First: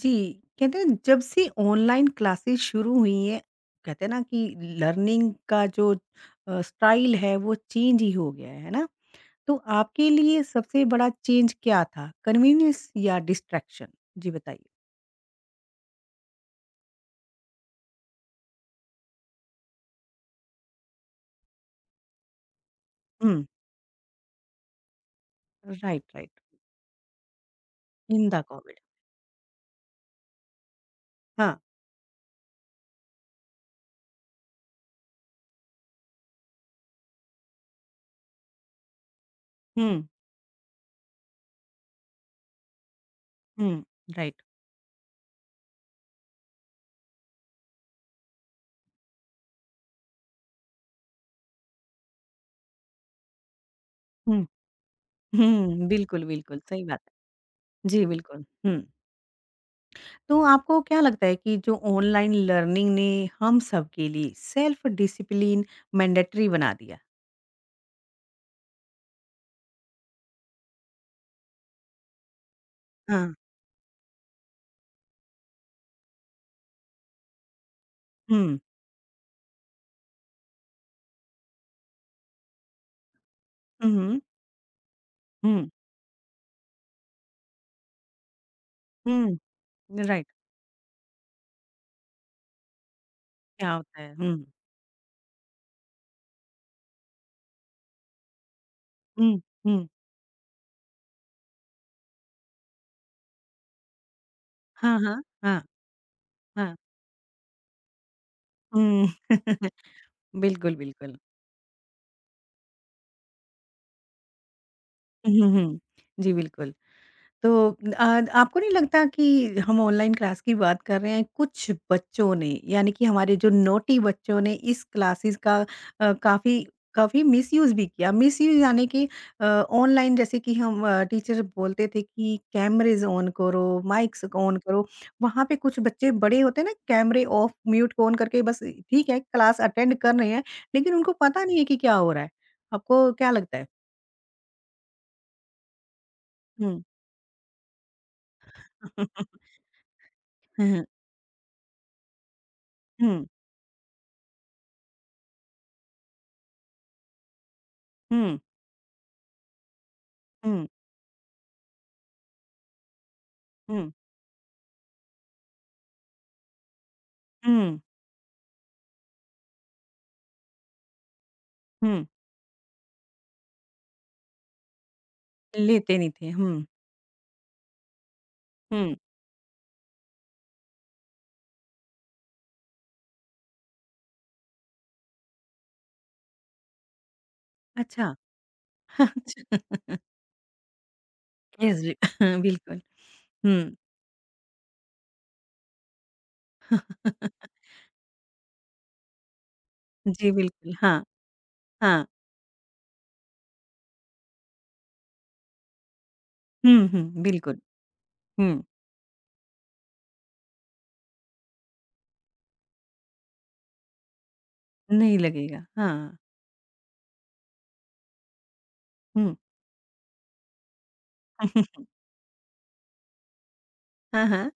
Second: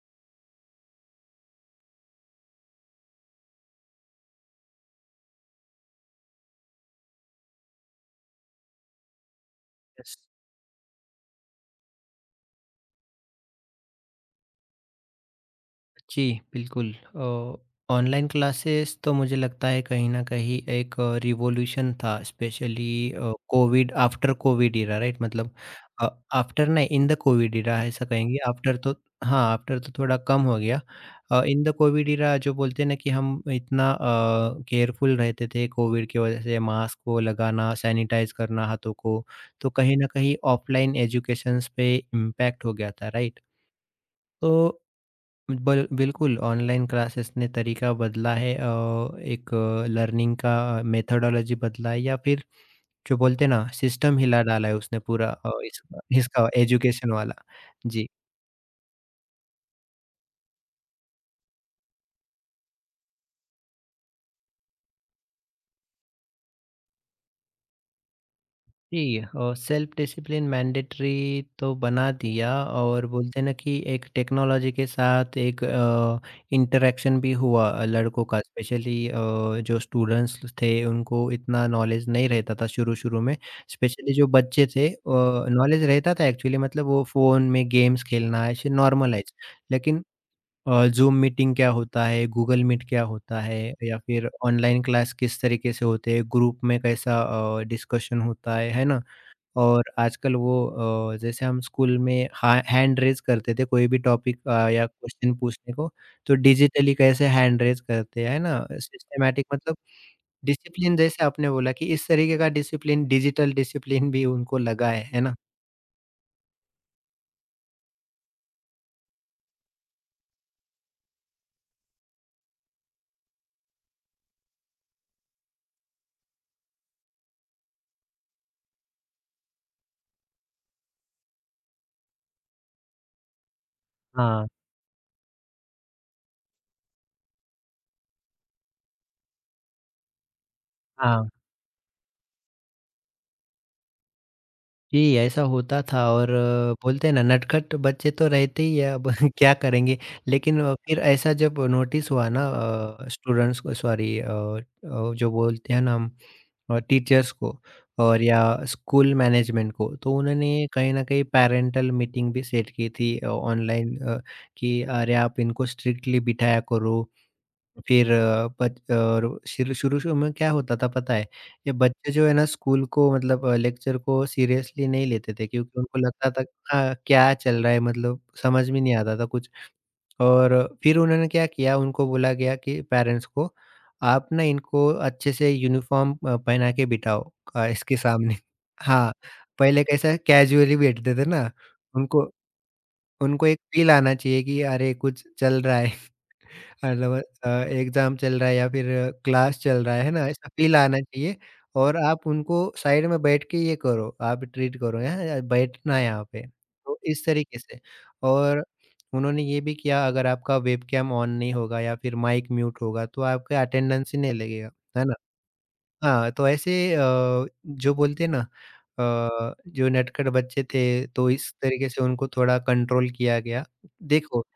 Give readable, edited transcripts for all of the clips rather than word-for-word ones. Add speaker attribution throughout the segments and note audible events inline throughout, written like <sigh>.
Speaker 1: जी, कहते हैं जब से ऑनलाइन क्लासेस शुरू हुई हैं, कहते हैं ना कि लर्निंग का जो स्टाइल है वो चेंज ही हो गया है ना? तो आपके
Speaker 2: यस,
Speaker 1: लिए सबसे बड़ा चेंज क्या था? कन्वीनियंस या डिस्ट्रैक्शन? जी बताइए।
Speaker 2: जी, बिल्कुल। ऑनलाइन क्लासेस तो मुझे लगता है कहीं न कहीं एक रिवॉल्यूशन था। Specially
Speaker 1: hmm,
Speaker 2: covid after covid era right मतलब
Speaker 1: राइट,
Speaker 2: अ,
Speaker 1: राइट।
Speaker 2: आफ्टर नहीं, इन द कोविड इरा ऐसा
Speaker 1: इन
Speaker 2: कहेंगे,
Speaker 1: द
Speaker 2: आफ्टर
Speaker 1: कोविड
Speaker 2: तो हाँ, आफ्टर तो थोड़ा कम हो गया।
Speaker 1: हाँ,
Speaker 2: इन द कोविड इरा जो बोलते हैं ना कि हम इतना केयरफुल रहते थे कोविड की वजह से, मास्क को लगाना, सैनिटाइज़ करना हाथों को, तो कहीं
Speaker 1: हुँ,
Speaker 2: न कहीं ऑफलाइन एजुकेशंस पे इम्पैक्ट हो गया था, राइट?
Speaker 1: हुँ, राइट।
Speaker 2: तो बिल्कुल, ऑनलाइन क्लासेस ने तरीका बदला है। एक लर्निंग का मेथोडोलॉजी बदला है, या फिर जो बोलते हैं ना सिस्टम
Speaker 1: हुँ,
Speaker 2: हिला डाला है उसने पूरा।
Speaker 1: हुँ,
Speaker 2: इसका
Speaker 1: बिल्कुल,
Speaker 2: इसका
Speaker 1: बिल्कुल, सही बात
Speaker 2: एजुकेशन वाला।
Speaker 1: है। जी,
Speaker 2: जी।
Speaker 1: बिल्कुल, हुँ। तो आपको क्या लगता है कि जो ऑनलाइन लर्निंग ने हम सब के लिए सेल्फ डिसिप्लिन मैंडेटरी बना दिया?
Speaker 2: जी, और सेल्फ डिसिप्लिन मैंडेटरी तो बना दिया, और
Speaker 1: हाँ।
Speaker 2: बोलते हैं ना कि एक टेक्नोलॉजी के साथ एक इंटरेक्शन भी हुआ। लड़कों का
Speaker 1: हुँ।
Speaker 2: स्पेशली, जो स्टूडेंट्स थे उनको इतना नॉलेज नहीं रहता था शुरू शुरू में,
Speaker 1: हुँ,
Speaker 2: स्पेशली
Speaker 1: हुँ।
Speaker 2: जो बच्चे थे।
Speaker 1: हुँ,
Speaker 2: नॉलेज रहता था एक्चुअली, मतलब वो फ़ोन में गेम्स खेलना ऐसे नॉर्मलाइज,
Speaker 1: हुँ।
Speaker 2: लेकिन
Speaker 1: राइट।
Speaker 2: जूम मीटिंग क्या होता है, गूगल मीट क्या होता है,
Speaker 1: क्या
Speaker 2: या
Speaker 1: होता है?
Speaker 2: फिर
Speaker 1: हुँ,
Speaker 2: ऑनलाइन क्लास किस तरीके से होते हैं, ग्रुप में कैसा डिस्कशन होता है ना?
Speaker 1: हुँ, हुँ।
Speaker 2: और आजकल वो जैसे हम स्कूल में हा हैंड रेज़ करते थे कोई भी टॉपिक या
Speaker 1: हाँ, हाँ।
Speaker 2: क्वेश्चन
Speaker 1: हाँ,
Speaker 2: पूछने को, तो
Speaker 1: हाँ।
Speaker 2: डिजिटली कैसे हैंड रेज़ करते हैं, है ना?
Speaker 1: हुँ।
Speaker 2: सिस्टमैटिक मतलब
Speaker 1: <laughs> बिल्कुल,
Speaker 2: डिसिप्लिन,
Speaker 1: बिल्कुल।
Speaker 2: जैसे आपने बोला कि इस तरीके का डिसिप्लिन, डिजिटल डिसिप्लिन भी उनको लगा है
Speaker 1: हुँ,
Speaker 2: ना?
Speaker 1: हुँ, हुँ। जी, बिल्कुल। तो आपको नहीं लगता कि हम ऑनलाइन क्लास की बात कर रहे हैं कुछ बच्चों ने यानी कि हमारे जो नोटी बच्चों ने इस क्लासेस का अ, काफी काफी मिसयूज भी किया मिसयूज यानी कि ऑनलाइन जैसे कि हम टीचर बोलते थे कि कैमरेज ऑन करो माइक्स
Speaker 2: हाँ,
Speaker 1: ऑन करो वहां पे कुछ बच्चे बड़े होते हैं ना कैमरे ऑफ म्यूट ऑन करके बस ठीक है क्लास अटेंड कर रहे हैं लेकिन उनको
Speaker 2: हाँ।
Speaker 1: पता नहीं है कि क्या हो रहा है आपको क्या लगता है
Speaker 2: जी, ऐसा होता था। और
Speaker 1: हम्म
Speaker 2: बोलते हैं ना नटखट बच्चे तो रहते ही है, अब <laughs> क्या
Speaker 1: <laughs>
Speaker 2: करेंगे? लेकिन
Speaker 1: हम्म
Speaker 2: फिर ऐसा जब नोटिस हुआ ना
Speaker 1: हम्म
Speaker 2: स्टूडेंट्स को, सॉरी जो बोलते हैं ना हम और टीचर्स को, और
Speaker 1: हम्म
Speaker 2: या स्कूल मैनेजमेंट को, तो उन्होंने
Speaker 1: हम्म
Speaker 2: कहीं न कहीं पैरेंटल मीटिंग भी सेट की थी
Speaker 1: हुँ,
Speaker 2: ऑनलाइन कि अरे आप इनको स्ट्रिक्टली बिठाया करो।
Speaker 1: हुँ,
Speaker 2: फिर अ, बच और शुरू-शुरू में क्या होता था पता है? ये
Speaker 1: हुँ।
Speaker 2: बच्चे जो है ना स्कूल को मतलब लेक्चर को सीरियसली नहीं लेते थे, क्योंकि
Speaker 1: लेते
Speaker 2: उनको
Speaker 1: नहीं थे।
Speaker 2: लगता था
Speaker 1: हुँ।
Speaker 2: हाँ, क्या चल रहा है मतलब समझ में
Speaker 1: हुँ।
Speaker 2: नहीं आता था कुछ। और फिर उन्होंने क्या किया, उनको बोला गया, कि पेरेंट्स को, आप ना इनको अच्छे से यूनिफ़ॉर्म पहना के बिठाओ इसके
Speaker 1: अच्छा।
Speaker 2: सामने। <laughs> हाँ, पहले
Speaker 1: अच्छा।
Speaker 2: कैसा कैजुअली बैठते थे ना,
Speaker 1: यस जी।
Speaker 2: उनको
Speaker 1: बिल्कुल।
Speaker 2: उनको
Speaker 1: हुँ।
Speaker 2: एक फ़ील आना चाहिए कि अरे कुछ चल रहा है। मतलब एग्ज़ाम चल रहा है या फिर क्लास चल रहा है ना?
Speaker 1: जी,
Speaker 2: ऐसा
Speaker 1: बिल्कुल।
Speaker 2: फ़ील
Speaker 1: हाँ,
Speaker 2: आना चाहिए। और
Speaker 1: हाँ।
Speaker 2: आप उनको साइड में बैठ के ये करो, आप ट्रीट करो, "यहाँ बैठना है यहाँ पे।"
Speaker 1: हुँ,
Speaker 2: तो
Speaker 1: हुँ,
Speaker 2: इस
Speaker 1: बिल्कुल।
Speaker 2: तरीके से।
Speaker 1: हुँ।
Speaker 2: और उन्होंने ये भी किया, अगर आपका वेबकैम ऑन नहीं होगा या फिर माइक म्यूट होगा, तो आपका अटेंडेंस ही नहीं लगेगा, है ना?
Speaker 1: नहीं लगेगा। हाँ।
Speaker 2: हाँ, तो ऐसे जो बोलते हैं ना
Speaker 1: हुँ।
Speaker 2: अ, जो नटखट बच्चे थे, तो इस तरीके से उनको थोड़ा कंट्रोल किया गया।
Speaker 1: हाँ,
Speaker 2: देखो,
Speaker 1: हाँ।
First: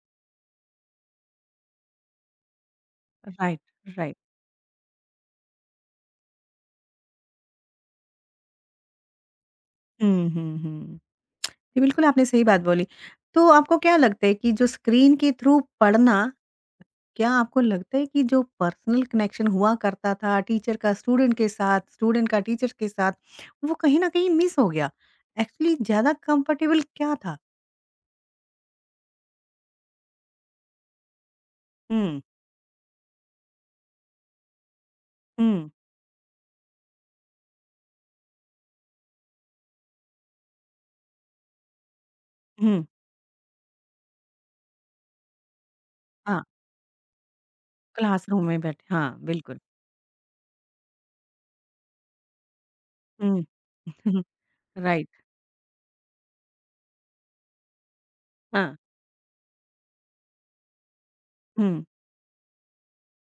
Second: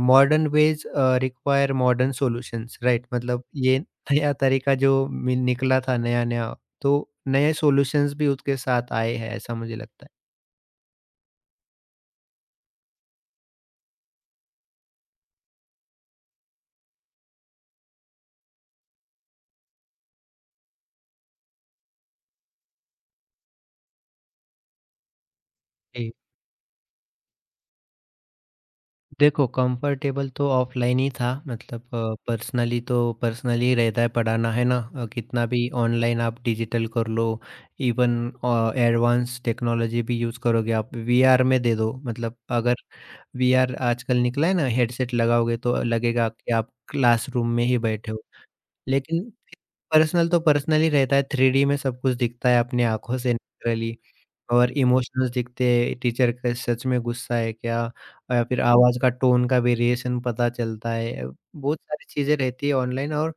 Speaker 2: Modern ways require modern solutions, right? मतलब
Speaker 1: राइट,
Speaker 2: ये
Speaker 1: राइट।
Speaker 2: नया तरीका जो निकला था, नया नया, तो नए सॉल्यूशंस भी उसके साथ आए हैं, ऐसा मुझे लगता है।
Speaker 1: हुँ, हुँ, हुँ। जी, बिल्कुल आपने सही बात बोली। तो आपको क्या लगता है कि जो स्क्रीन के थ्रू पढ़ना क्या आपको लगता है कि जो पर्सनल कनेक्शन हुआ करता था टीचर का स्टूडेंट के साथ, स्टूडेंट का टीचर के साथ, वो कहीं न कहीं मिस हो गया? एक्चुअली
Speaker 2: जी,
Speaker 1: ज़्यादा कंफर्टेबल क्या था?
Speaker 2: देखो कंफर्टेबल तो ऑफलाइन ही था, मतलब
Speaker 1: हुँ,
Speaker 2: पर्सनली तो पर्सनली रहता है पढ़ाना, है ना? कितना
Speaker 1: हुँ,
Speaker 2: भी ऑनलाइन आप डिजिटल कर लो, इवन एडवांस टेक्नोलॉजी भी यूज़ करोगे, आप वीआर में दे दो, मतलब अगर
Speaker 1: हुँ।
Speaker 2: वीआर आजकल निकला है ना, हेडसेट लगाओगे तो लगेगा
Speaker 1: हाँ,
Speaker 2: कि आप क्लासरूम में ही बैठे हो।
Speaker 1: क्लासरूम में बैठे हाँ,
Speaker 2: लेकिन
Speaker 1: बिल्कुल।
Speaker 2: पर्सनल तो पर्सनल ही रहता है, 3D में सब कुछ दिखता है अपनी आँखों से,
Speaker 1: हुँ।
Speaker 2: नेचुरली
Speaker 1: <laughs>
Speaker 2: और
Speaker 1: राइट,
Speaker 2: इमोशंस दिखते हैं, टीचर का सच में गुस्सा है क्या? फिर
Speaker 1: हाँ।
Speaker 2: आवाज़ का टोन का वेरिएशन पता चलता है। बहुत
Speaker 1: हुँ।
Speaker 2: सारी चीज़ें रहती है ऑनलाइन और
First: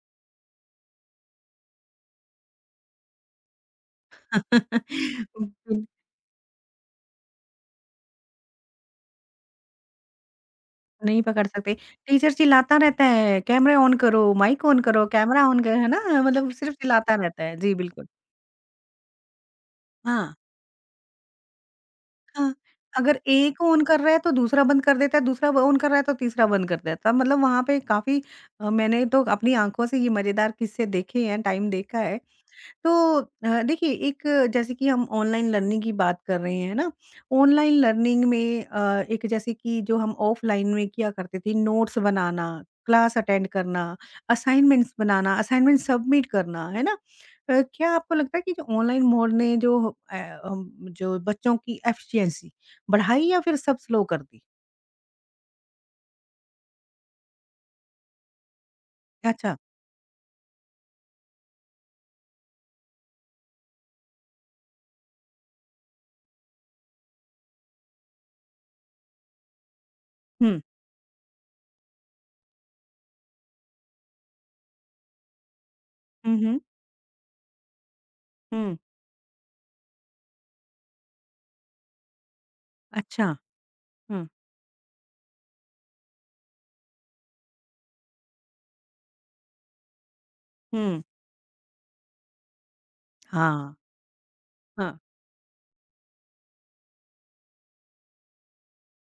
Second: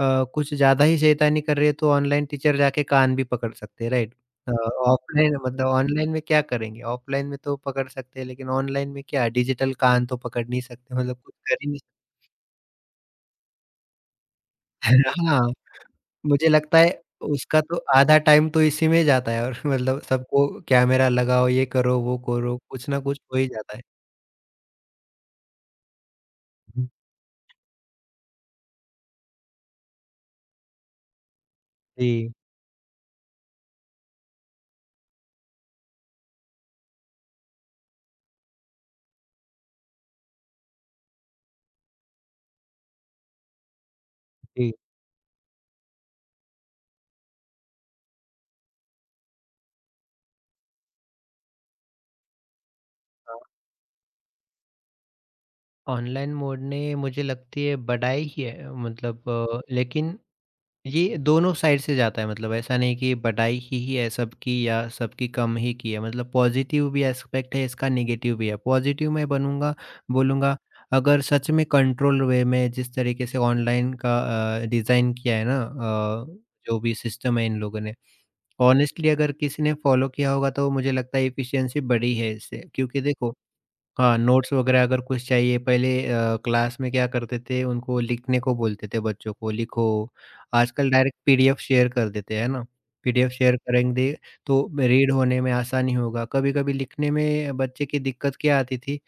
Speaker 2: कुछ ज़्यादा ही शैतानी कर रही है तो ऑनलाइन टीचर जाके कान भी पकड़ सकते हैं, राइट? अ, ऑफलाइन
Speaker 1: <laughs>
Speaker 2: मतलब
Speaker 1: बिल
Speaker 2: ऑनलाइन में क्या करेंगे? ऑफलाइन में तो पकड़ सकते हैं, लेकिन ऑनलाइन में क्या, डिजिटल कान तो पकड़ नहीं सकते, मतलब
Speaker 1: नहीं
Speaker 2: कुछ
Speaker 1: पकड़
Speaker 2: कर ही
Speaker 1: सकते।
Speaker 2: नहीं सकते।
Speaker 1: टीचर चिल्लाता रहता है, "कैमरा ऑन करो, माइक ऑन करो,
Speaker 2: <laughs> हाँ।
Speaker 1: कैमरा ऑन करो" है ना?
Speaker 2: मुझे
Speaker 1: मतलब सिर्फ
Speaker 2: लगता है
Speaker 1: चिल्लाता रहता है।
Speaker 2: उसका
Speaker 1: जी,
Speaker 2: तो
Speaker 1: बिल्कुल।
Speaker 2: आधा टाइम तो इसी में जाता है, और <laughs> मतलब
Speaker 1: हाँ।
Speaker 2: सबको कैमरा लगाओ, ये करो, वो
Speaker 1: हाँ,
Speaker 2: करो, कुछ ना
Speaker 1: अगर
Speaker 2: कुछ हो ही
Speaker 1: एक
Speaker 2: जाता
Speaker 1: ऑन
Speaker 2: है।
Speaker 1: कर रहा है तो दूसरा बंद कर देता है, दूसरा ब ऑन कर रहा है तो तीसरा बंद कर देता है। मतलब वहाँ पे काफ़ी मैंने तो अपनी आँखों से ये मज़ेदार किस्से देखे हैं, टाइम देखा है।
Speaker 2: जी,
Speaker 1: तो देखिए एक जैसे कि हम ऑनलाइन लर्निंग की बात कर रहे हैं ना ऑनलाइन लर्निंग में एक जैसे कि जो हम ऑफलाइन में किया करते थे नोट्स बनाना क्लास अटेंड करना
Speaker 2: जी।
Speaker 1: असाइनमेंट्स बनाना असाइनमेंट सबमिट करना है ना क्या आपको लगता है कि जो ऑनलाइन मोड ने अ, जो बच्चों की एफिशिएंसी बढ़ाई या
Speaker 2: हाँ,
Speaker 1: फिर सब स्लो कर दी
Speaker 2: ऑनलाइन मोड ने मुझे लगती है बढ़ाई ही है, मतलब
Speaker 1: अच्छा
Speaker 2: लेकिन ये दोनों साइड से जाता है, मतलब ऐसा नहीं कि बड़ाई ही है सबकी, या सबकी कम ही की है। मतलब पॉजिटिव भी एस्पेक्ट है इसका, नेगेटिव भी है। पॉजिटिव मैं बनूंगा बोलूंगा,
Speaker 1: हम्म
Speaker 2: अगर सच में कंट्रोल वे में जिस तरीके से ऑनलाइन का डिज़ाइन किया है ना
Speaker 1: हम्म हम्म
Speaker 2: जो भी सिस्टम है इन लोगों ने,
Speaker 1: हम्म,
Speaker 2: ऑनेस्टली अगर किसी ने फॉलो किया होगा तो मुझे लगता है इफिशियंसी बढ़ी है इससे। क्योंकि
Speaker 1: अच्छा
Speaker 2: देखो, हाँ,
Speaker 1: हम्म
Speaker 2: नोट्स वगैरह अगर कुछ चाहिए, पहले क्लास में क्या करते थे, उनको लिखने को बोलते थे, बच्चों को लिखो। आजकल
Speaker 1: हम्म
Speaker 2: डायरेक्ट पीडीएफ शेयर कर देते हैं, है ना? पीडीएफ शेयर
Speaker 1: हाँ
Speaker 2: करेंगे तो
Speaker 1: हाँ
Speaker 2: रीड होने में आसानी होगा। कभी-कभी लिखने में बच्चे की दिक्कत क्या आती थी,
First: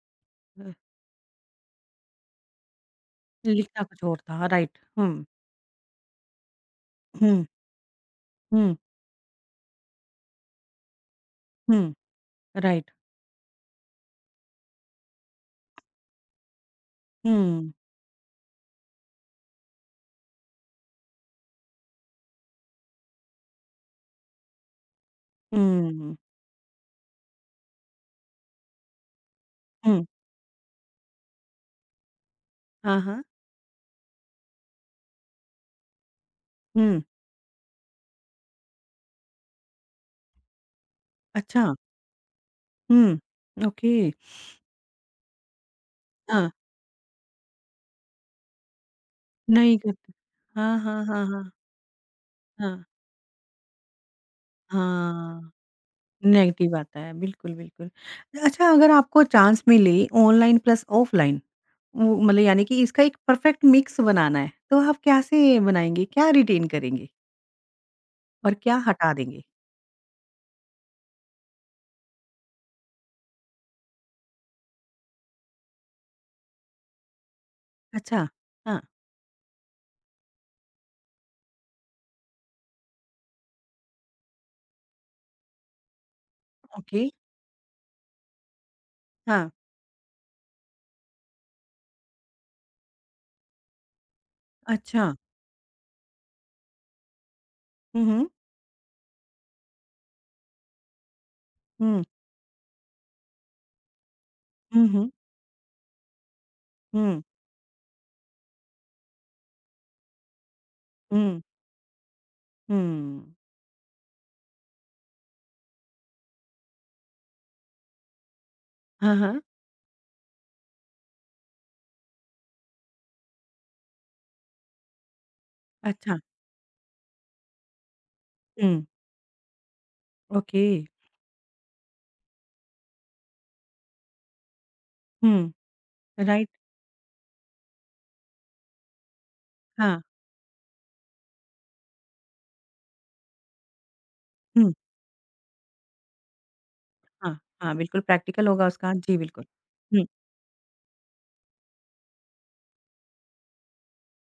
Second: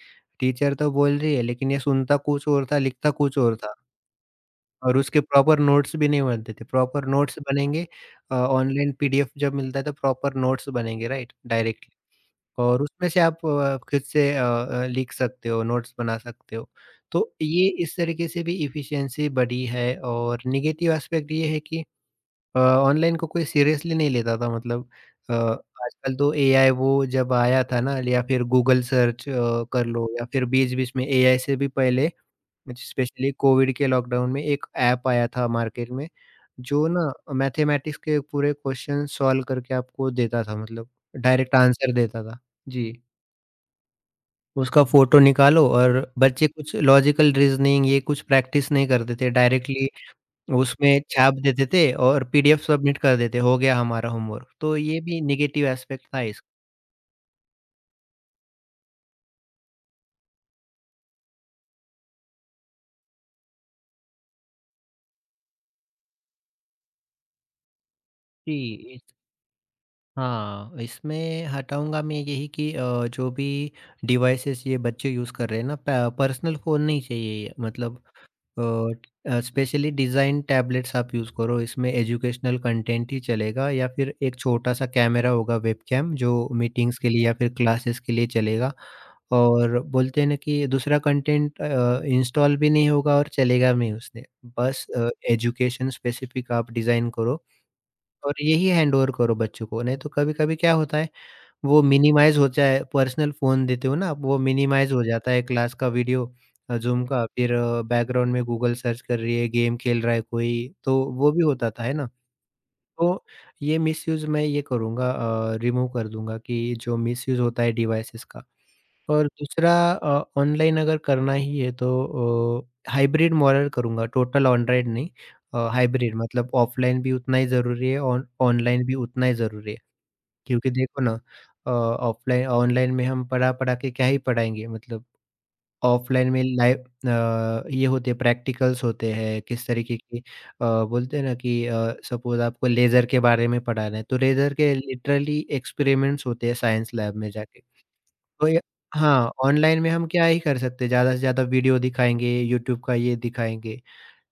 Speaker 1: अ,
Speaker 2: टीचर तो बोल रही है लेकिन ये सुनता कुछ और था, लिखता कुछ और था,
Speaker 1: लिखना कुछ और था राइट
Speaker 2: और उसके प्रॉपर नोट्स भी नहीं बनते थे। प्रॉपर नोट्स
Speaker 1: हम्म
Speaker 2: बनेंगे
Speaker 1: हुँ,
Speaker 2: ऑनलाइन पीडीएफ जब मिलता है तो प्रॉपर नोट्स बनेंगे, राइट?
Speaker 1: हुँ,
Speaker 2: डायरेक्टली। और
Speaker 1: राइट।
Speaker 2: उसमें से आप खुद से लिख सकते हो, नोट्स बना सकते हो। तो ये
Speaker 1: हुँ,
Speaker 2: इस तरीके से भी एफिशिएंसी बढ़ी है। और नेगेटिव एस्पेक्ट ये है कि ऑनलाइन को कोई सीरियसली नहीं लेता था, मतलब अ,
Speaker 1: हुँ,
Speaker 2: आजकल तो एआई वो जब आया था ना, या फिर गूगल सर्च कर
Speaker 1: हुँ।
Speaker 2: लो, या फिर बीच-बीच में एआई से भी पहले
Speaker 1: हाँ, हाँ।
Speaker 2: स्पेशली कोविड के लॉकडाउन में एक ऐप आया था मार्केट में, जो
Speaker 1: हुँ,
Speaker 2: ना मैथमेटिक्स के पूरे क्वेश्चन सॉल्व करके आपको देता था, मतलब डायरेक्ट
Speaker 1: अच्छा।
Speaker 2: आंसर देता था। जी।
Speaker 1: हुँ, ओके।
Speaker 2: उसका फ़ोटो निकालो, और बच्चे
Speaker 1: हाँ,
Speaker 2: कुछ लॉजिकल रीज़निंग ये कुछ प्रैक्टिस नहीं करते थे,
Speaker 1: नहीं
Speaker 2: डायरेक्टली
Speaker 1: करते। हाँ,
Speaker 2: उसमें
Speaker 1: हाँ, हाँ,
Speaker 2: छाप
Speaker 1: हाँ,
Speaker 2: देते थे और पीडीएफ
Speaker 1: हाँ,
Speaker 2: सबमिट कर देते, हो गया हमारा होमवर्क। तो ये भी
Speaker 1: हाँ।
Speaker 2: नेगेटिव एस्पेक्ट था इस।
Speaker 1: नेगेटिव आता है, बिल्कुल, बिल्कुल। अच्छा अगर आपको चांस मिले ऑनलाइन प्लस ऑफलाइन वो मतलब यानी कि इसका एक परफेक्ट मिक्स बनाना है, तो आप कैसे बनाएँगे? क्या रिटेन करेंगे और
Speaker 2: जी,
Speaker 1: क्या
Speaker 2: इस
Speaker 1: हटा देंगे?
Speaker 2: हाँ, इसमें हटाऊँगा मैं यही कि जो भी डिवाइसेज़ ये बच्चे यूज़ कर रहे हैं ना, प पर्सनल फ़ोन नहीं चाहिए ये, मतलब।
Speaker 1: अच्छा, हाँ,
Speaker 2: और स्पेशली डिज़ाइन टैबलेट्स आप यूज़ करो, इसमें एजुकेशनल कंटेंट ही चलेगा, या फिर एक छोटा-सा कैमरा होगा वेबकैम जो मीटिंग्स
Speaker 1: ओके,
Speaker 2: के लिए या फिर क्लासेस के लिए चलेगा।
Speaker 1: हाँ,
Speaker 2: और बोलते हैं ना कि दूसरा कंटेंट इंस्टॉल भी नहीं होगा और चलेगा भी नहीं उससे। बस
Speaker 1: अच्छा।
Speaker 2: एजुकेशन स्पेसिफिक आप डिज़ाइन करो
Speaker 1: हुँ, हुँ,
Speaker 2: और यही हैंडओवर करो बच्चों को, नहीं तो कभी-कभी क्या होता है, वो
Speaker 1: हुँ,
Speaker 2: मिनिमाइज़ हो जाए, पर्सनल फ़ोन देते हो ना आप, वो
Speaker 1: हुँ,
Speaker 2: मिनिमाइज़ हो
Speaker 1: हुँ,
Speaker 2: जाता है क्लास का वीडियो ज़ूम
Speaker 1: हुँ,
Speaker 2: का, फिर बैकग्राउंड में गूगल सर्च कर रही है, गेम खेल रहा है कोई, तो वो
Speaker 1: हुँ।
Speaker 2: भी होता था, है ना? तो
Speaker 1: हुँ।
Speaker 2: ये मिसयूज़ मैं ये करूँगा रिमूव कर दूँगा, कि जो मिसयूज़ होता है डिवाइसेज़ का।
Speaker 1: हाँ,
Speaker 2: और
Speaker 1: हाँ।
Speaker 2: दूसरा ऑनलाइन अगर करना ही है तो हाइब्रिड मॉडल करूँगा, टोटल ऑनलाइन नहीं। हाइब्रिड
Speaker 1: अच्छा,
Speaker 2: मतलब ऑफलाइन भी उतना ही ज़रूरी है और
Speaker 1: हुँ,
Speaker 2: ऑनलाइन भी उतना ही ज़रूरी है।
Speaker 1: ओके,
Speaker 2: क्योंकि देखो ना ऑफ़लाइन ऑनलाइन में हम पढ़ा-पढ़ा के क्या ही पढ़ाएँगे, मतलब
Speaker 1: हुँ,
Speaker 2: ऑफ़लाइन में
Speaker 1: राइट,
Speaker 2: लाइव ये होते हैं, प्रैक्टिकल्स होते हैं, किस तरीके
Speaker 1: हाँ,
Speaker 2: की बोलते हैं ना कि सपोज़ आपको लेज़र के बारे में पढ़ाना है, तो लेज़र
Speaker 1: हुँ,
Speaker 2: के लिटरली एक्सपेरिमेंट्स होते हैं साइंस लैब में
Speaker 1: हाँ,
Speaker 2: जाके।
Speaker 1: हाँ, बिल्कुल प्रैक्टिकल
Speaker 2: तो ये
Speaker 1: होगा उसका, जी
Speaker 2: हाँ,
Speaker 1: बिल्कुल।
Speaker 2: ऑनलाइन में
Speaker 1: हुँ,
Speaker 2: हम क्या ही कर सकते हैं, ज़्यादा से ज़्यादा वीडियो दिखाएँगे, यूट्यूब का ये दिखाएँगे।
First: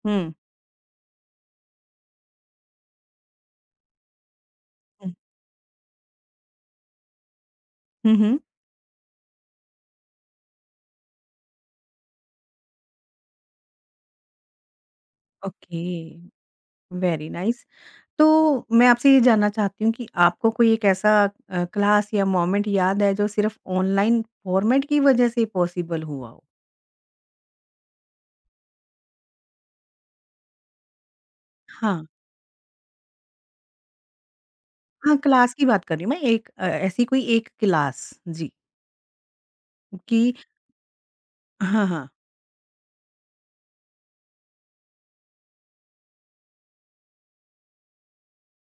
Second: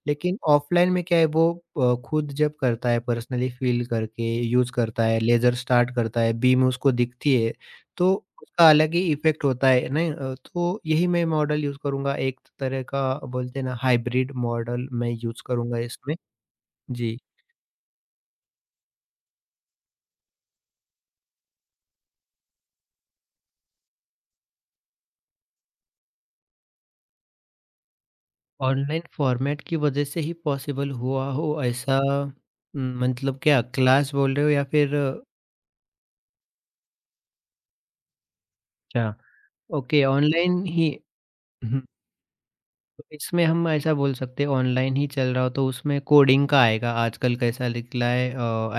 Speaker 1: हुँ,
Speaker 2: लेकिन ऑफ़लाइन में क्या है वो खुद जब करता है, पर्सनली फ़ील करके यूज़ करता
Speaker 1: हुँ,
Speaker 2: है, लेज़र स्टार्ट करता है, बीम उसको दिखती है, तो
Speaker 1: हुँ, हुँ,
Speaker 2: उसका अलग ही इफ़ेक्ट होता है। नहीं तो यही मैं मॉडल यूज़ करूँगा, एक तरह का बोलते हैं ना हाइब्रिड मॉडल, मैं यूज़ करूँगा
Speaker 1: ओके,
Speaker 2: इसमें। जी।
Speaker 1: Very nice. तो मैं आपसे ये जानना चाहती हूँ कि आपको कोई एक ऐसा क्लास या मोमेंट याद है जो सिर्फ़ ऑनलाइन फॉर्मेट की वज़ह से पॉसिबल हुआ हो?
Speaker 2: ऑनलाइन फ़ॉर्मेट की वज़ह से ही पॉसिबल हुआ हो ऐसा,
Speaker 1: हाँ।
Speaker 2: मतलब क्या क्लास बोल रहे हो या फिर
Speaker 1: हाँ, क्लास की बात कर रही हूँ मैं, एक ऐसी कोई एक क्लास, जी,
Speaker 2: अच्छा। ओके,
Speaker 1: कि
Speaker 2: ऑनलाइन ही,
Speaker 1: हाँ, हाँ,
Speaker 2: तो इसमें हम ऐसा बोल सकते हैं, ऑनलाइन ही चल रहा हो तो उसमें कोडिंग का आएगा। आजकल कैसा निकला है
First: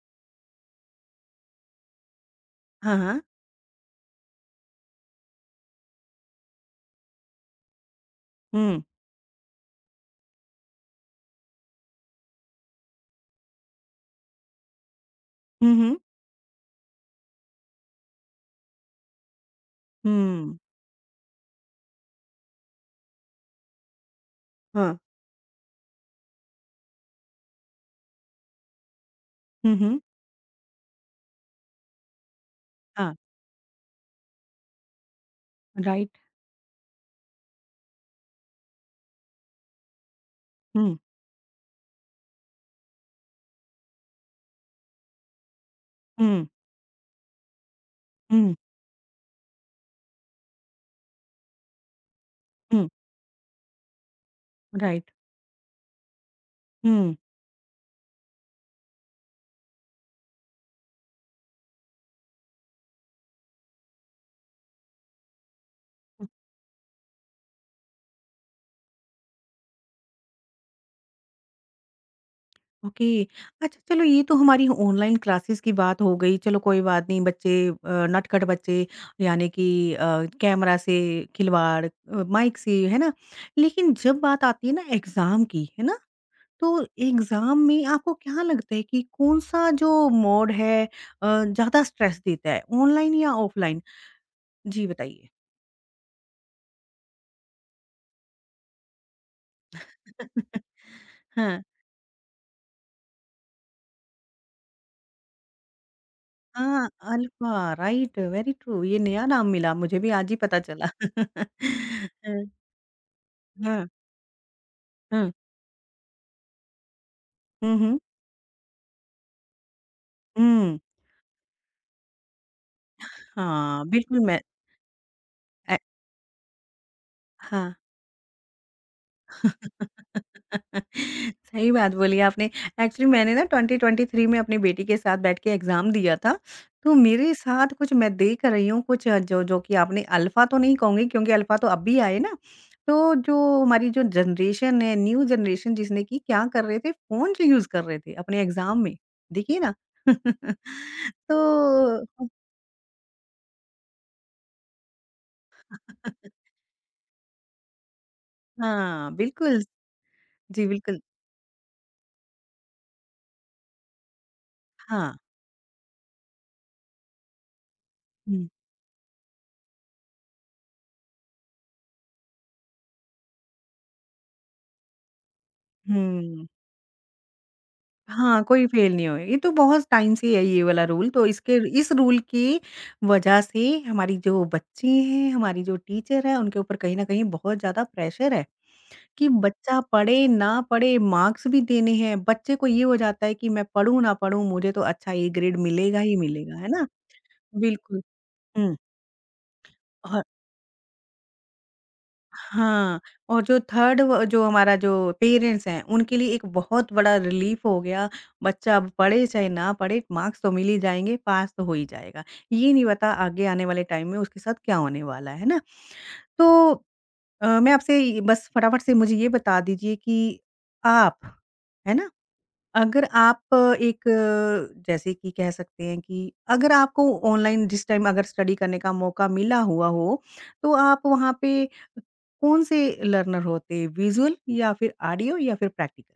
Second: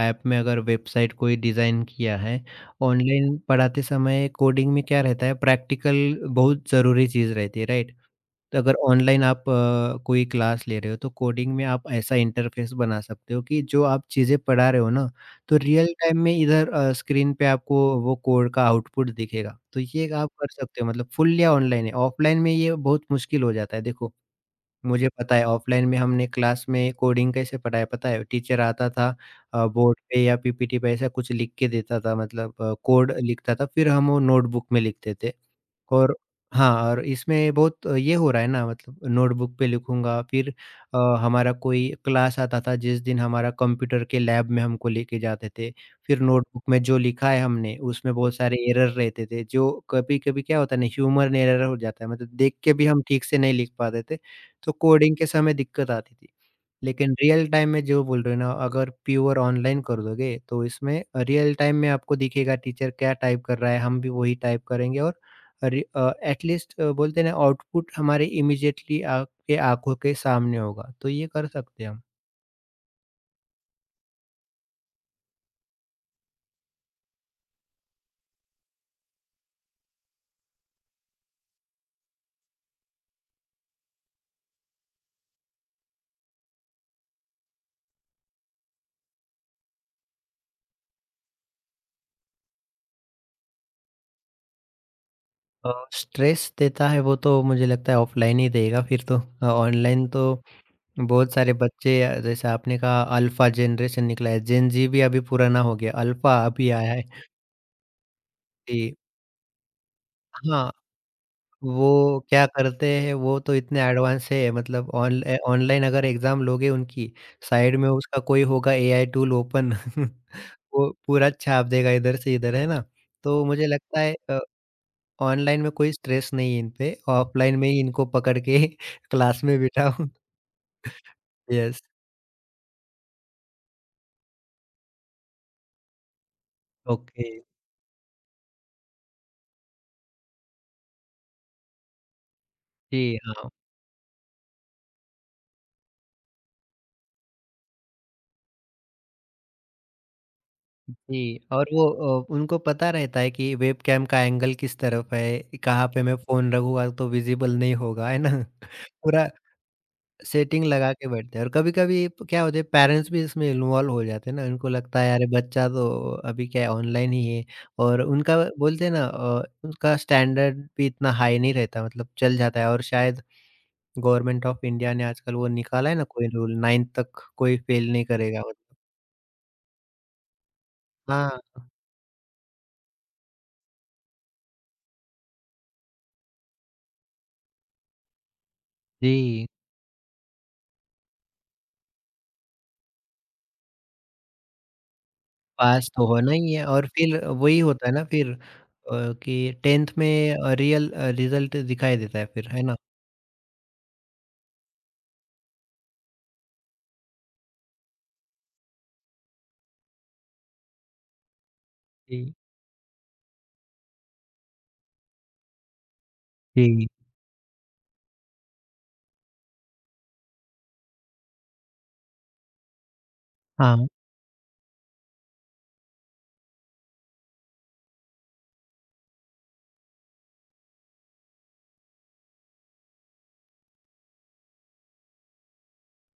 Speaker 2: ऐप में, अगर वेबसाइट कोई डिज़ाइन किया है,
Speaker 1: हाँ, हाँ,
Speaker 2: ऑनलाइन पढ़ाते समय कोडिंग में क्या रहता है, प्रैक्टिकल बहुत ज़रूरी चीज़ रहती है, राइट? तो अगर
Speaker 1: हुँ,
Speaker 2: ऑनलाइन आप कोई क्लास ले रहे हो, तो कोडिंग में आप ऐसा इंटरफेस बना सकते हो कि जो आप चीज़ें पढ़ा रहे हो ना, तो
Speaker 1: हुँ,
Speaker 2: रियल
Speaker 1: हुँ,
Speaker 2: टाइम में इधर स्क्रीन पे आपको वो कोड का आउटपुट दिखेगा। तो ये आप कर
Speaker 1: हुँ,
Speaker 2: सकते हो, मतलब फुल या ऑनलाइन है, ऑफलाइन में ये बहुत मुश्किल हो जाता है। देखो,
Speaker 1: हाँ।
Speaker 2: मुझे पता है ऑफलाइन में हमने क्लास में कोडिंग कैसे पढ़ाया, पता है? टीचर आता था,
Speaker 1: हुँ,
Speaker 2: बोर्ड
Speaker 1: हुँ।
Speaker 2: पे या पीपीटी पे ऐसा कुछ लिख के देता था, मतलब कोड
Speaker 1: हाँ,
Speaker 2: लिखता था, फिर हम वो नोटबुक में लिखते थे। और
Speaker 1: राइट।
Speaker 2: हाँ, और इसमें बहुत ये हो रहा है ना, मतलब नोटबुक पे लिखूँगा, फिर
Speaker 1: हुँ,
Speaker 2: हमारा कोई क्लास आता था जिस दिन हमारा कंप्यूटर के लैब में हमको लेके जाते थे। फिर
Speaker 1: हुँ,
Speaker 2: नोटबुक में जो लिखा है हमने, उसमें बहुत
Speaker 1: हुँ,
Speaker 2: सारे एरर रहते थे, जो कभी-कभी क्या होता है ना, ह्यूमन एरर हो जाता है, मतलब देख के
Speaker 1: हुँ,
Speaker 2: भी हम ठीक से नहीं लिख पाते थे, तो
Speaker 1: राइट।
Speaker 2: कोडिंग के समय दिक्कत आती थी। लेकिन
Speaker 1: हुँ,
Speaker 2: रियल टाइम में जो बोल रहे हो ना, अगर प्योर ऑनलाइन कर दोगे, तो इसमें रियल टाइम में आपको दिखेगा टीचर क्या टाइप कर रहा है, हम भी वही टाइप करेंगे और अरे
Speaker 1: हुँ,
Speaker 2: एटलीस्ट बोलते हैं ना आउटपुट हमारे इमीडिएटली आपके आँखों के सामने होगा, तो ये कर सकते हैं हम।
Speaker 1: ओके। अच्छा चलो ये तो हमारी ऑनलाइन क्लासेस की बात हो गई, चलो कोई बात नहीं बच्चे नटखट बच्चे यानी कि कैमरा से खिलवाड़ माइक से, है ना? लेकिन जब बात आती है ना एग्ज़ाम की, है ना? तो एग्ज़ाम में आपको क्या लगता है कि कौन-सा जो मोड है ज़्यादा स्ट्रेस देता है, ऑनलाइन या ऑफलाइन? जी बताइए।
Speaker 2: स्ट्रेस देता है वो तो मुझे लगता है ऑफ़लाइन ही देगा फिर तो, ऑनलाइन तो बहुत सारे
Speaker 1: हाँ।
Speaker 2: बच्चे जैसे आपने कहा अल्फ़ा जनरेशन निकला है, जेन ज़ी भी अभी पुराना हो गया, अल्फ़ा अभी
Speaker 1: हाँ,
Speaker 2: आया है।
Speaker 1: अल्फ़ा राइट वेरी ट्रू
Speaker 2: जी,
Speaker 1: ये नया नाम मिला मुझे भी आज ही पता
Speaker 2: हाँ,
Speaker 1: चला। <laughs>
Speaker 2: वो
Speaker 1: अ,
Speaker 2: क्या करते हैं, वो तो इतने
Speaker 1: हाँ,
Speaker 2: एडवांस है, मतलब ऑन
Speaker 1: हाँ।
Speaker 2: ए ऑनलाइन अगर एग्ज़ाम लोगे उनकी,
Speaker 1: हुँ,
Speaker 2: साइड में
Speaker 1: हुँ।
Speaker 2: उसका कोई होगा एआई टूल ओपन। <laughs>
Speaker 1: हुँ,
Speaker 2: वो पूरा छाप देगा इधर से इधर, है ना? तो मुझे
Speaker 1: हाँ,
Speaker 2: लगता है
Speaker 1: बिल्कुल मैं
Speaker 2: ऑनलाइन में
Speaker 1: ए
Speaker 2: कोई स्ट्रेस नहीं है इन पे, ऑफलाइन में
Speaker 1: हाँ।
Speaker 2: ही इनको पकड़ के <laughs> क्लास में बिठाओ।
Speaker 1: <laughs> सही
Speaker 2: यस,
Speaker 1: बात बोली आपने। एक्चुअली मैंने ना 2023 में अपनी बेटी के साथ बैठ के एग्ज़ाम दिया था। तो
Speaker 2: ओके।
Speaker 1: मेरे साथ कुछ मैं देख रही हूँ कुछ जो जो कि आपने अल्फ़ा तो नहीं कहूँगी क्योंकि अल्फ़ा तो अभी आए ना। तो
Speaker 2: जी,
Speaker 1: जो
Speaker 2: हाँ।
Speaker 1: हमारी जो जनरेशन है, न्यू जनरेशन जिसने कि क्या कर रहे थे फ़ोन जो यूज़ कर रहे थे अपने एग्ज़ाम में, देखिए ना। <laughs>
Speaker 2: जी, और वो
Speaker 1: तो
Speaker 2: उनको पता रहता है कि वेबकैम का एंगल किस तरफ है, कहाँ पे मैं
Speaker 1: <laughs>
Speaker 2: फ़ोन रखूँगा तो विज़िबल नहीं होगा, है ना? <laughs>
Speaker 1: हाँ,
Speaker 2: पूरा
Speaker 1: बिल्कुल।
Speaker 2: सेटिंग
Speaker 1: जी,
Speaker 2: लगा
Speaker 1: बिल्कुल।
Speaker 2: के बैठते हैं। और कभी-कभी प क्या होता है, पेरेंट्स भी इसमें इन्वॉल्व हो जाते हैं ना, उनको लगता है
Speaker 1: हाँ।
Speaker 2: अरे बच्चा तो अभी क्या है ऑनलाइन ही है, और उनका
Speaker 1: हुँ,
Speaker 2: बोलते हैं ना उनका स्टैंडर्ड भी इतना हाई नहीं रहता, मतलब चल जाता है। और शायद गवर्नमेंट ऑफ इंडिया ने आजकल वो निकाला है ना कोई
Speaker 1: हुँ।
Speaker 2: रूल, 9th तक कोई फेल नहीं करेगा
Speaker 1: हाँ,
Speaker 2: मतलब।
Speaker 1: कोई फेल नहीं होएगी, ये तो बहुत टाइम से है ये वाला रूल, तो
Speaker 2: हाँ,
Speaker 1: इसके इस रूल की वजह से हमारी जो बच्चे हैं, हमारी जो टीचर है, उनके ऊपर कहीं न कहीं बहुत ज़्यादा प्रेशर है कि
Speaker 2: जी,
Speaker 1: बच्चा पढ़े, ना पढ़े, मार्क्स भी देने हैं। बच्चे को ये हो जाता है कि मैं पढ़ूँ, ना पढ़ूँ, मुझे तो अच्छा ए ग्रेड
Speaker 2: पास
Speaker 1: मिलेगा
Speaker 2: तो
Speaker 1: ही
Speaker 2: होना ही
Speaker 1: मिलेगा,
Speaker 2: है
Speaker 1: है ना?
Speaker 2: और फिर वही होता है
Speaker 1: बिल्कुल।
Speaker 2: ना फिर
Speaker 1: हुँ।
Speaker 2: कि 10th में रियल रिज़ल्ट दिखाई देता है फिर, है ना?
Speaker 1: हाँ, और जो 3rd व जो हमारा जो पेरेंट्स हैं, उनके लिए एक बहुत बड़ा रिलीफ़ हो गया, बच्चा अब पढ़े चाहे ना पढ़े, मार्क्स तो मिल ही जाएँगे, पास तो हो ही जाएगा।
Speaker 2: जी,
Speaker 1: ये नहीं पता आगे आने वाले टाइम में उसके साथ क्या होने वाला है ना? तो
Speaker 2: जी,
Speaker 1: अ, मैं आपसे ये बस फटाफट से मुझे ये बता दीजिए कि आप, है ना? अगर आप अ,
Speaker 2: हाँ।
Speaker 1: एक अ, जैसे कि कह सकते हैं कि अगर आपको ऑनलाइन जिस टाइम अगर स्टडी करने का मौका मिला हुआ हो, तो आप वहाँ पे कौन से लर्नर होते हैं? विज़ुअल या फिर ऑडियो या फिर प्रैक्टिकल?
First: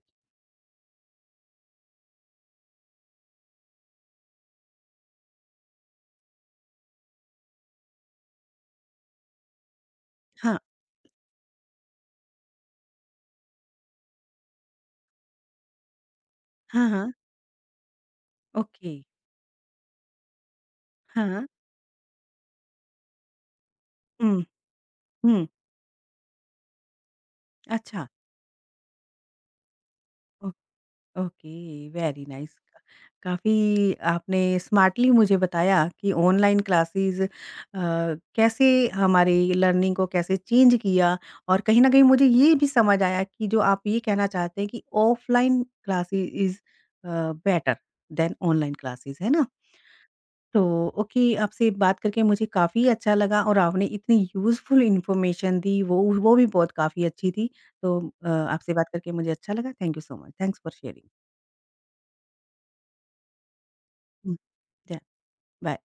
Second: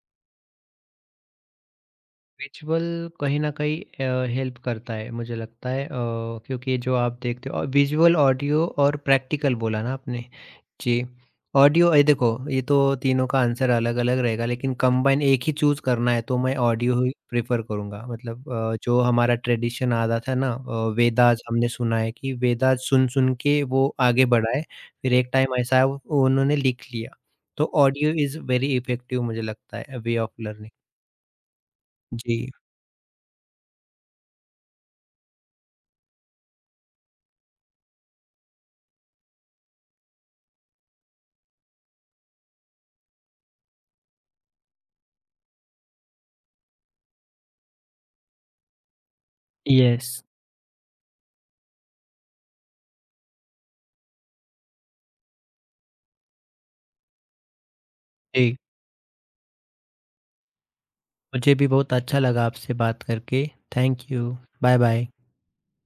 Speaker 2: रिचुअल कहीं न कहीं हेल्प करता है मुझे लगता है क्योंकि जो आप देखते हो विजुअल, ऑडियो और प्रैक्टिकल बोला ना आपने?
Speaker 1: हाँ,
Speaker 2: जी। ऑडियो, ये तो तीनों का आंसर अलग-अलग रहेगा, लेकिन कंबाइन एक ही चूज़ करना है तो मैं
Speaker 1: हाँ,
Speaker 2: ऑडियो ही
Speaker 1: हाँ।
Speaker 2: प्रेफ़र करूँगा। मतलब
Speaker 1: ओके।
Speaker 2: जो हमारा ट्रेडिशन आ रहा था ना वेदास,
Speaker 1: हाँ।
Speaker 2: हमने सुना है कि वेदास सुन-सुन के वो आगे
Speaker 1: हुँ,
Speaker 2: बढ़ा है। फिर एक
Speaker 1: हुँ,
Speaker 2: टाइम ऐसा है उन्होंने लिख लिया। तो
Speaker 1: अच्छा।
Speaker 2: ऑडियो इज़ वेरी इफ़ेक्टिव, मुझे लगता है वे ऑफ
Speaker 1: ओ
Speaker 2: लर्निंग।
Speaker 1: ओके, वेरी
Speaker 2: जी।
Speaker 1: नाइस। काफ़ी आपने स्मार्टली मुझे बताया कि ऑनलाइन क्लासेज़ कैसे हमारी लर्निंग को कैसे चेंज किया और कहीं न कहीं मुझे ये भी समझ आया कि जो आप ये कहना चाहते हैं कि offline classes is uh, better than online classes, है ना?
Speaker 2: यस।
Speaker 1: तो ओके आपसे बात करके मुझे काफ़ी अच्छा लगा और आपने इतनी यूज़फुल इन्फॉर्मेशन दी वो भी बहुत काफ़ी अच्छी थी। तो
Speaker 2: जी,
Speaker 1: आपसे बात करके मुझे अच्छा लगा। Thank you so much. Thanks for sharing.
Speaker 2: मुझे भी बहुत अच्छा लगा आपसे बात करके। Thank
Speaker 1: hmm,
Speaker 2: you. बाय
Speaker 1: या
Speaker 2: बाय।
Speaker 1: बाय।